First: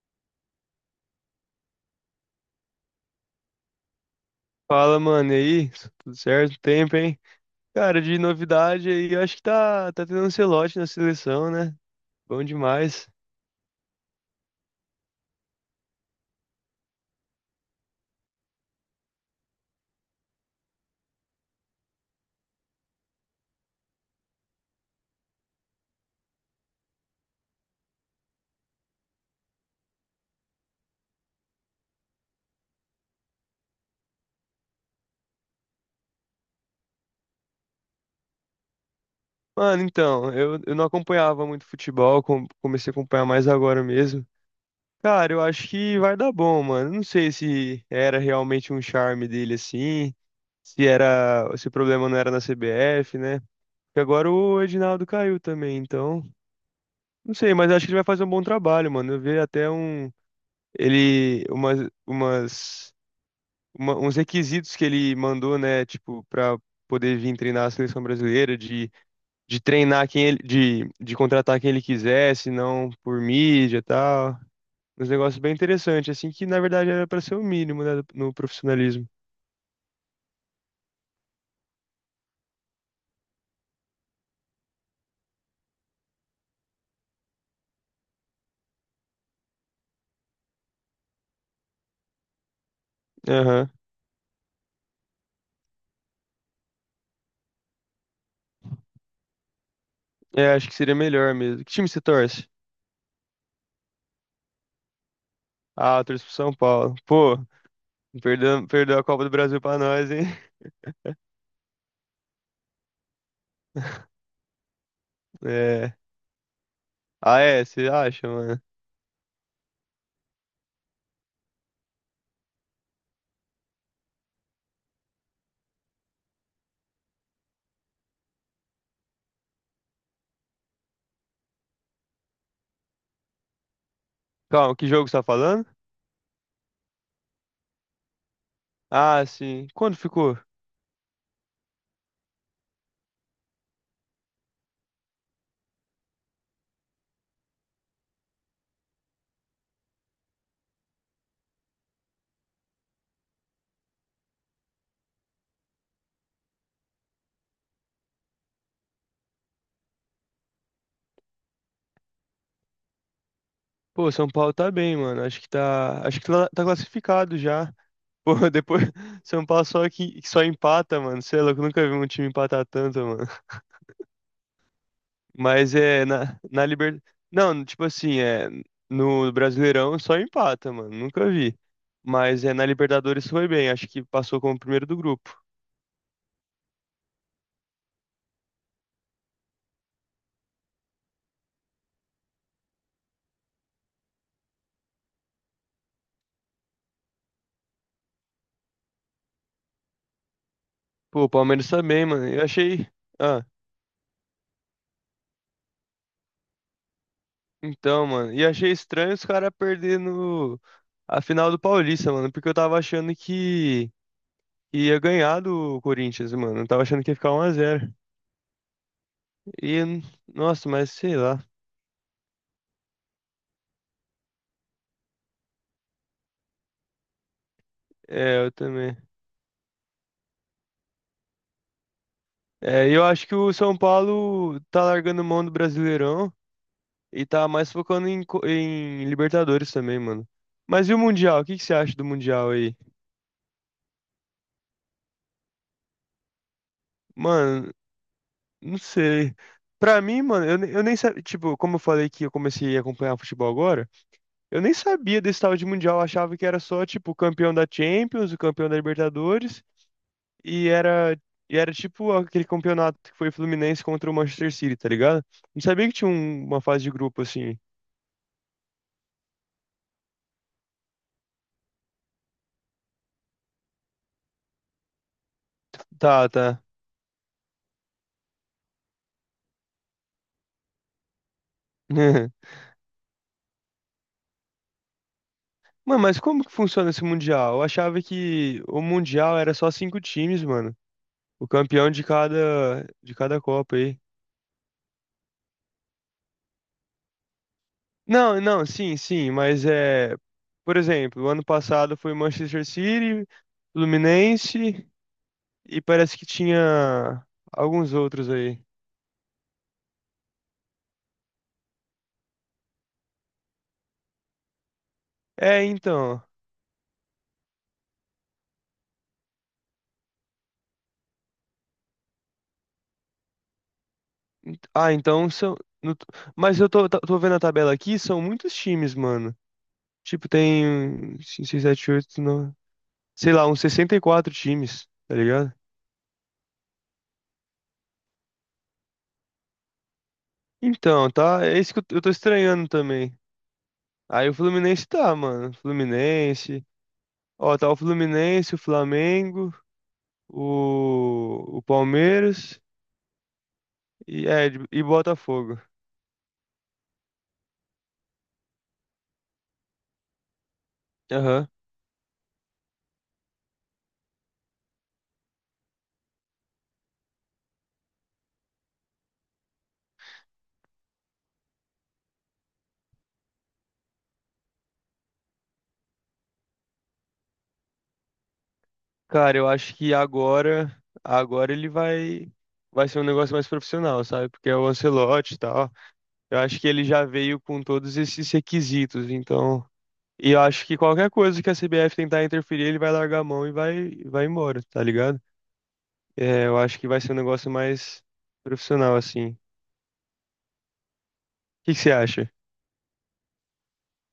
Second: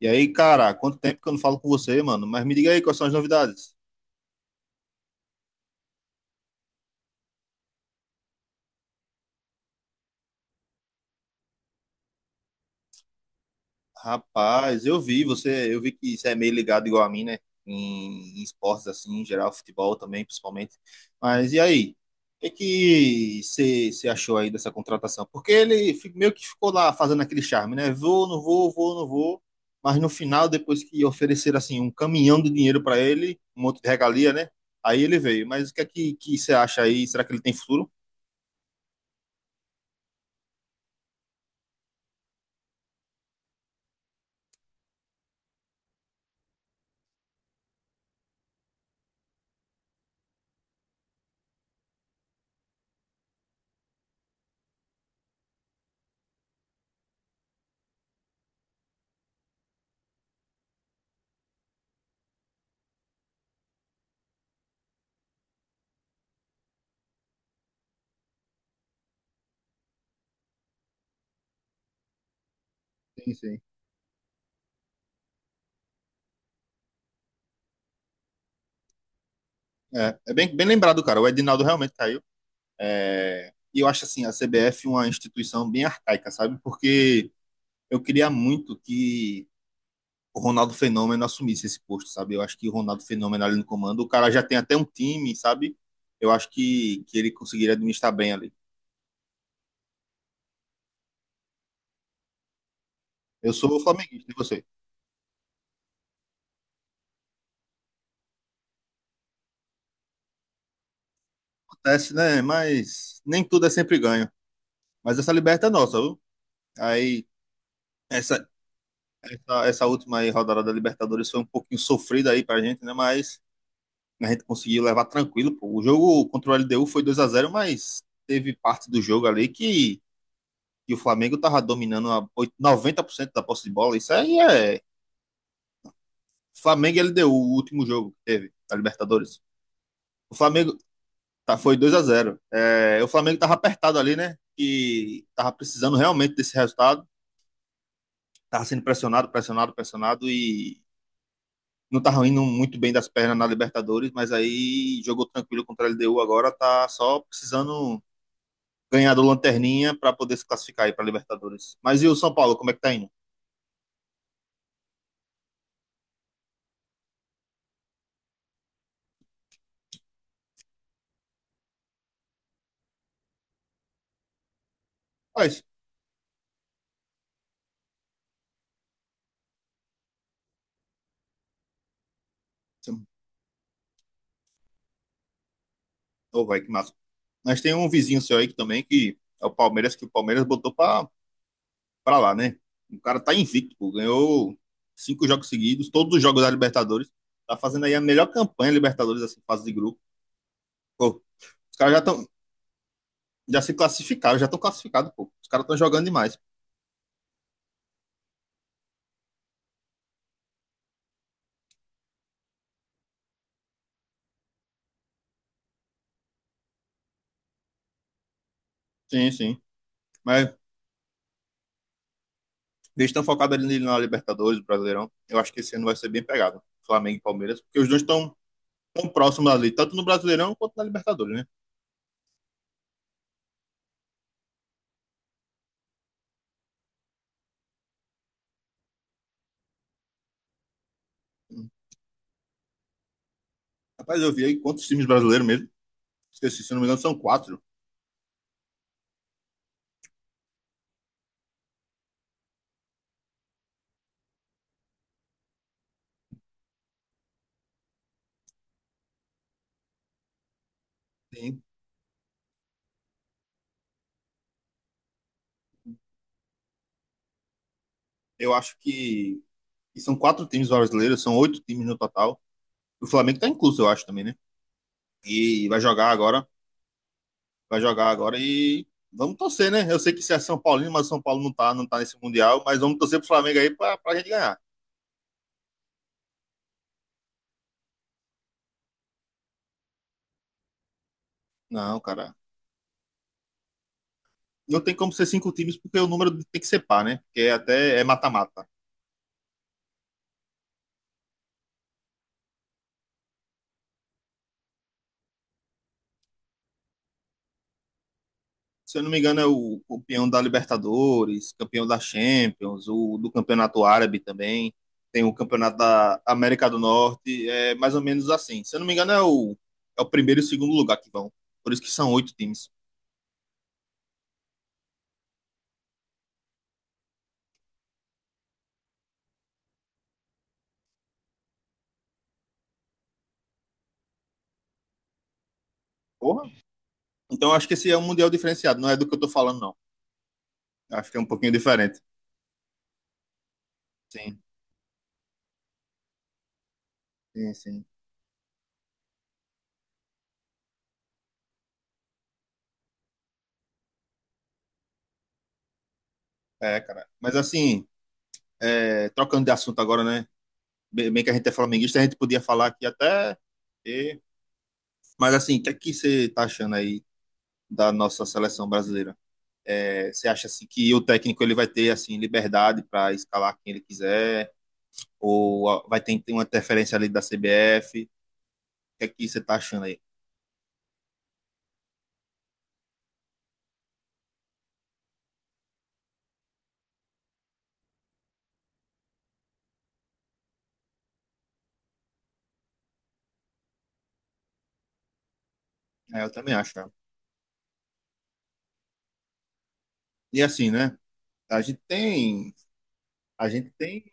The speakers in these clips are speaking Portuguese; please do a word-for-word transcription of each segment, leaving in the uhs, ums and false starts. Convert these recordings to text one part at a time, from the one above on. E aí, cara, quanto tempo que eu não falo com você, mano? Mas me diga aí, quais são as novidades? Fala, mano, e aí? Tudo certo? Tempo, hein? Cara, de novidade aí, eu acho que tá, tá tendo um Ancelotti na seleção, né? Bom demais. Rapaz, eu vi você, eu vi que você é meio ligado igual a mim, né? Em, em esportes assim, em geral, futebol também, principalmente. Mas e aí? O que que você você achou aí dessa contratação? Porque ele fi- meio que ficou lá fazendo aquele charme, né? Vou, não vou, vou, não vou. Mas no final, depois que ofereceram assim um caminhão de dinheiro para ele, um monte de regalia, né? Aí ele veio. Mas o que é que que você acha aí? Será que ele tem futuro? Mano, então, eu, eu não acompanhava muito futebol, com- comecei a acompanhar mais agora mesmo. Cara, eu acho que vai dar bom, mano. Não sei se era realmente um charme dele assim, se era, se o problema não era na C B F, né? Porque agora o Edinaldo caiu também, então, não sei, mas acho que ele vai fazer um bom trabalho, mano. Eu vi até um ele umas umas uma- uns requisitos que ele mandou, né, tipo, para poder vir treinar a seleção brasileira, de, de treinar quem ele, de, de contratar quem ele quisesse, não por Sim, sim. mídia e tal. Uns negócios bem interessantes, assim, que na verdade era para ser o mínimo, né, no profissionalismo. É, é bem, bem lembrado, cara. O Edinaldo realmente caiu. É, e eu acho assim, a C B F uma instituição bem arcaica, sabe? Porque eu queria muito que o Ronaldo Fenômeno assumisse esse posto, sabe? Eu acho que o Ronaldo Fenômeno ali no Aham. comando, o cara já tem até um time, sabe? Eu acho que, que ele conseguiria administrar bem ali. É, acho que seria melhor mesmo. Que time você torce? Eu sou flamenguista, e você? Ah, eu torço pro São Paulo. Pô, perdeu, perdeu a Copa do Brasil pra nós, hein? Acontece, né? Mas nem tudo é sempre ganho. Mas essa liberta é É. nossa, viu? Aí, Ah, é? Você acha, essa, mano? essa, essa última aí, rodada da Libertadores foi um pouquinho sofrida aí pra gente, né? Mas a gente conseguiu levar tranquilo, pô. O jogo contra o L D U foi dois a zero, mas teve parte do jogo ali que, que o Flamengo tava dominando a oit- noventa por cento da posse de bola. Isso aí Calma, é que jogo você tá falando? Flamengo e L D U, o último jogo que teve da Ah, Libertadores. sim. Quando O ficou? Flamengo tá, foi dois a zero. É, o Flamengo tava apertado ali, né? Que tava precisando realmente desse resultado. Tava sendo pressionado, pressionado, pressionado e não tava indo muito bem das pernas na Libertadores, mas aí jogou tranquilo contra a L D U agora, tá só precisando ganhar do Lanterninha para poder se classificar aí para Libertadores. Mas e o São Paulo, como é que tá indo? Pô, São Paulo tá bem, mano. Acho que tá, acho que tá tá classificado já. Pô, depois São Paulo só que que só empata, mano. Sei lá, eu nunca vi um time empatar tanto, mano. Mas, Mas é na na Liber... Não, tipo assim, é no Brasileirão só empata, mano. Nunca vi. Mas é na Libertadores foi bem. Acho que passou como primeiro do grupo. oh, vai, que massa. Mas tem um vizinho seu aí que também que é o Palmeiras, que o Palmeiras botou para lá, né? O cara tá invicto, pô, ganhou cinco jogos seguidos, todos os jogos da Libertadores. Tá fazendo aí a melhor campanha Libertadores, assim, fase de grupo. Pô, Pô, o Palmeiras os tá caras já bem, estão mano. Eu achei, ah, já se classificaram, já estão classificados, pô. Os caras estão jogando demais. então, mano, e achei estranho os caras perdendo a final do Paulista, mano, porque eu tava achando que ia ganhar do Corinthians, mano. Eu tava achando que ia ficar um a zero. Sim, sim. E, Mas nossa, mas sei lá. eles estão focados ali na Libertadores, Brasileirão. Eu acho que esse ano vai ser bem pegado. Flamengo e Palmeiras, porque os dois estão É, eu também. tão próximo ali, tanto no Brasileirão quanto na Libertadores, né? É, e eu acho que o São Paulo tá largando mão do Brasileirão e tá mais focando em, co- em Libertadores também, mano. Mas e o Mundial? O que que você acha do Mundial aí? Rapaz, eu vi aí quantos times brasileiros mesmo. Esqueci, se não me engano, são quatro. Mano, não sei. Pra mim, mano, eu, ne- eu nem sabia. Tipo, como eu falei que eu comecei a acompanhar futebol agora, eu nem sabia desse tal de Mundial. Eu achava que era só, tipo, o campeão da Champions, o campeão da Libertadores. E era, e Sim. era tipo aquele campeonato que foi Fluminense contra o Manchester City, tá ligado? Não sabia que tinha um- uma fase de grupo assim. Eu acho que, que são quatro times brasileiros, são oito times no total. O Flamengo tá incluso, eu acho, também, né? E vai jogar Tá, agora, tá. vai jogar agora e vamos torcer, né? Eu sei que se é São Paulino, mas São Paulo não tá, não tá nesse Mundial, mas vamos torcer pro Flamengo aí pra, pra, gente ganhar. Mano, mas como que funciona esse Mundial? Eu achava que o Mundial era só cinco times, mano. O campeão Não, de cara. cada, de cada Copa aí. Não tem como ser cinco times, porque o número tem que ser par, né? Porque até é Não, mata-mata. não, sim, sim, mas é. Por exemplo, o ano passado foi Manchester City, Fluminense e parece que tinha alguns outros aí. Se eu não me engano, é o campeão da Libertadores, campeão da Champions, o do Campeonato Árabe também. Tem o É, Campeonato da então. América do Norte. É mais ou menos assim. Se eu não me engano, é o, é o primeiro e o segundo lugar que vão. Por isso que são oito times. Ah, então são. no- Mas eu tô, tá- tô vendo a tabela aqui, são muitos times, mano. Tipo, tem cinco, seis, sete, oito, nove. Sei lá, uns sessenta e quatro times, tá ligado? Porra. Então eu acho que esse é um mundial diferenciado. Não é do que eu tô falando, não. Eu Acho Então, que é um tá. pouquinho É isso que eu diferente. eu tô estranhando também. Aí o Sim, Fluminense tá, mano. Fluminense. sim, Ó, tá o sim. Fluminense, o Flamengo, o, o Palmeiras e, é, e Botafogo. É, cara. Mas assim, é, trocando de assunto agora, né? Bem bem que a gente Aham. é flamenguista, a gente podia falar aqui até. e- Mas assim, o que é que você tá achando aí da nossa seleção brasileira? É, você acha assim que o técnico ele vai ter assim liberdade para escalar quem ele quiser ou vai ter, ter uma interferência ali da C B F? O que é que Cara, você eu está acho achando que aí? agora. Agora ele vai. Vai ser um negócio mais profissional, sabe? Porque é o Ancelotti e tal. Eu acho que ele já veio com todos esses requisitos, então. E eu acho que qualquer coisa que a C B F tentar interferir, ele vai largar a mão e vai, vai embora, tá ligado? É, eu É, também eu acho. acho que cara. vai ser um negócio mais profissional, assim. O E assim, né? A que que gente você acha? tem a gente tem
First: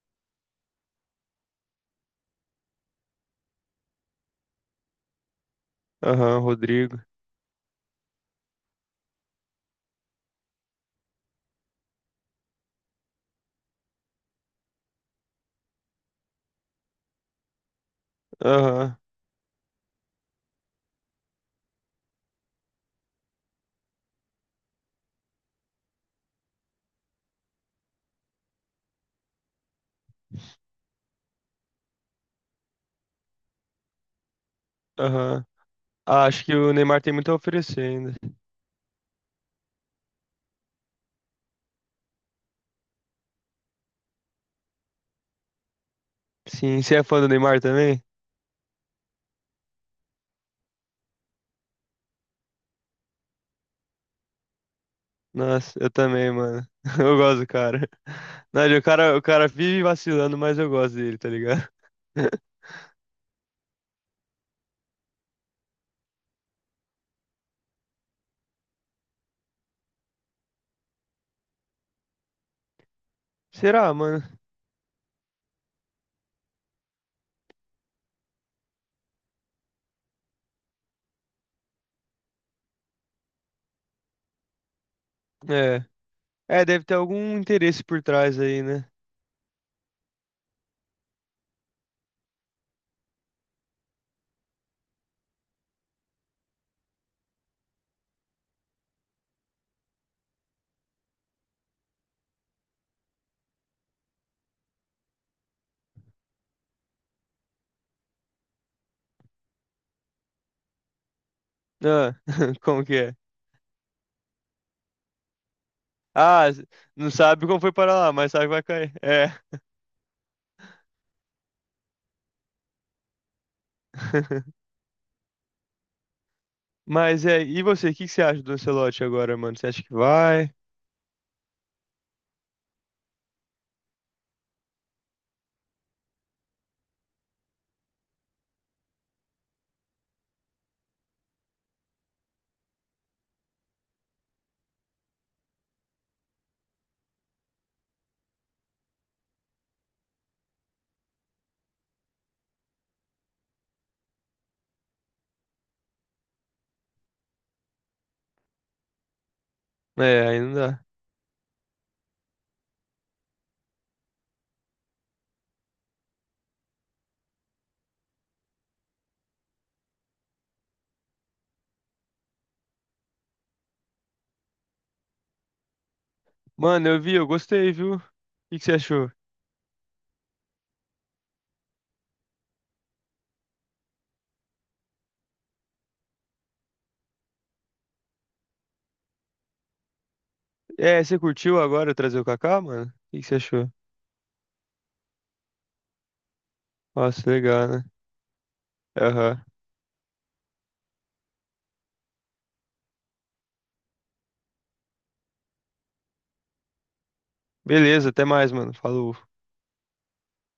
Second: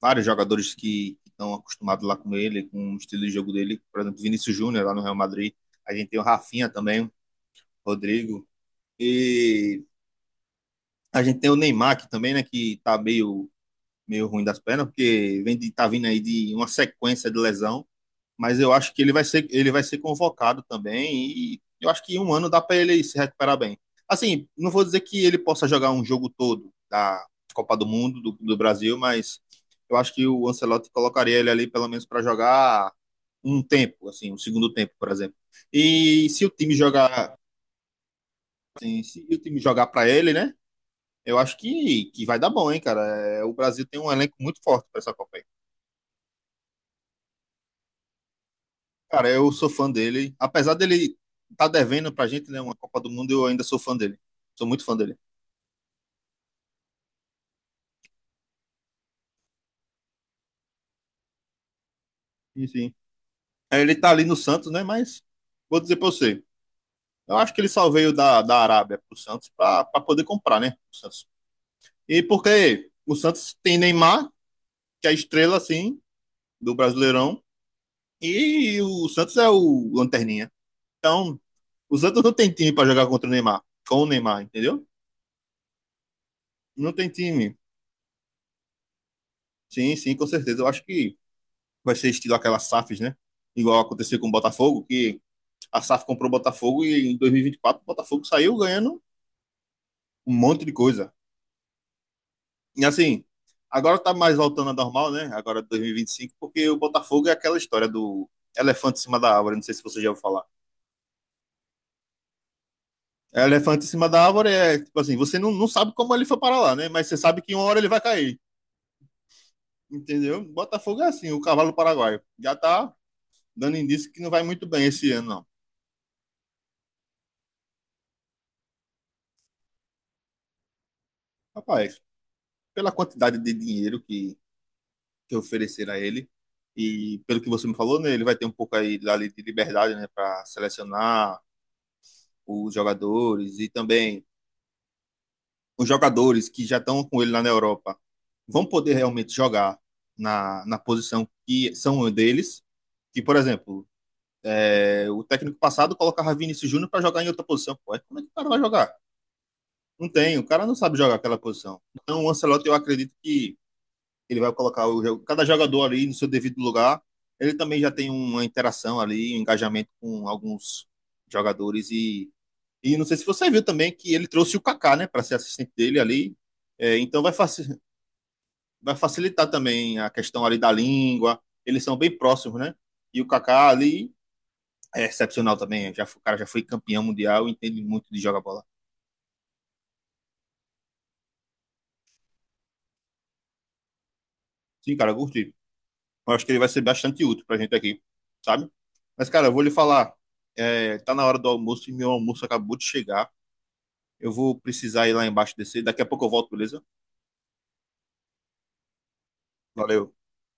vários jogadores que estão acostumados lá com ele, com o estilo de jogo dele, por exemplo, Vinícius Júnior lá no Real Madrid. A gente tem o Aham, Rafinha Rodrigo. também, o Rodrigo e a gente tem o Neymar que também, né, que tá meio meio ruim das pernas, porque vem de, tá vindo aí de uma sequência de lesão, mas eu acho Aham, que ele vai ser, ele vai ser convocado também e eu acho que em um ano dá para ele se recuperar bem. Assim, não vou dizer que ele possa jogar um jogo todo da Copa do Mundo, do, do Brasil, mas eu acho que o Ancelotti colocaria ele ali pelo menos para jogar um tempo, assim, um segundo tempo, por exemplo. aham. Ah, E se acho o que o time Neymar tem muito a jogar, oferecer ainda. assim, se o time jogar para ele, né? Eu acho que, que vai dar bom, hein, cara. É, O Brasil tem um elenco muito forte para essa Copa. Sim, você é fã do Neymar também? Cara, eu sou fã dele. Apesar dele tá devendo pra gente, né, uma Copa do Mundo, eu ainda sou fã dele. Sou muito fã dele. Nossa, eu também, mano. Eu gosto do cara. Não, o cara, o cara vive vacilando, mas eu gosto dele, tá ligado? Sim, sim. É, Ele tá ali no Santos, né, mas vou dizer pra você. Eu acho que ele só veio da, da, Arábia pro Santos pra, pra poder comprar, né, o Santos. E porque o Santos tem Será, mano? Neymar, que é a estrela, assim, do Brasileirão, e o Santos é o lanterninha. Então, o Santos não tem time pra jogar contra o Neymar, com o Neymar, entendeu? É. É, deve Não ter tem algum time. interesse por trás aí, né? Sim, sim, com certeza. Eu acho que vai ser estilo aquela S A Fs, né? Igual aconteceu com o Botafogo, que a S A F comprou o Botafogo e em dois mil e vinte e quatro o Botafogo saiu ganhando um monte de coisa. E assim, agora tá mais voltando a normal, né? Agora dois mil e vinte e cinco, porque o Botafogo é aquela história do elefante em cima da árvore, não sei se você já ouviu falar. Ah, como que é? É, Elefante em cima da árvore é, tipo assim, você não, não sabe como ele foi Ah, para s- lá, né? Mas não você sabe sabe que como uma foi hora ele parar vai lá, mas cair, sabe que vai cair. É. entendeu? Botafogo é assim, o cavalo paraguaio. Já tá dando indício que não vai muito bem esse ano, não. Mas é, e você, o que que você acha do Ancelotti agora, mano? Você acha que vai? Rapaz, pela quantidade de dinheiro que que oferecer a ele. E pelo que você me falou, né, ele vai ter um pouco aí ali de liberdade, né, para selecionar os jogadores e também os jogadores que já estão com ele lá na Europa vão poder realmente jogar na, na, posição que são deles. Que, por exemplo, é, o técnico passado colocava Vinícius Júnior para jogar em outra posição. Pô, como é que o cara vai jogar? Não É, tem, aí o não cara não dá. sabe jogar aquela posição. Então, o Ancelotti, eu acredito que ele vai colocar o, cada jogador ali no seu devido lugar. Ele também já tem uma interação ali, um engajamento com alguns jogadores e e não sei se você viu também que ele trouxe o Kaká, né, para ser assistente dele ali. Mano, É, eu vi, então eu vai, faci gostei, viu? O que que você vai achou? facilitar também a questão ali da língua. Eles são bem próximos, né? E o Kaká ali é excepcional também. Já, foi- o cara já foi campeão mundial, entende muito de jogar bola. É, você curtiu agora eu trazer o Kaká, mano? O que que você achou? Sim, cara, eu curti. Eu acho que ele vai ser bastante Nossa, útil pra legal, gente né? aqui, sabe? Mas, Aham. cara, eu vou lhe falar. É, tá na hora do almoço e meu almoço acabou de chegar. Eu vou precisar ir lá embaixo descer. Daqui a pouco eu volto, beleza? Beleza, até mais, mano. Falou. Valeu.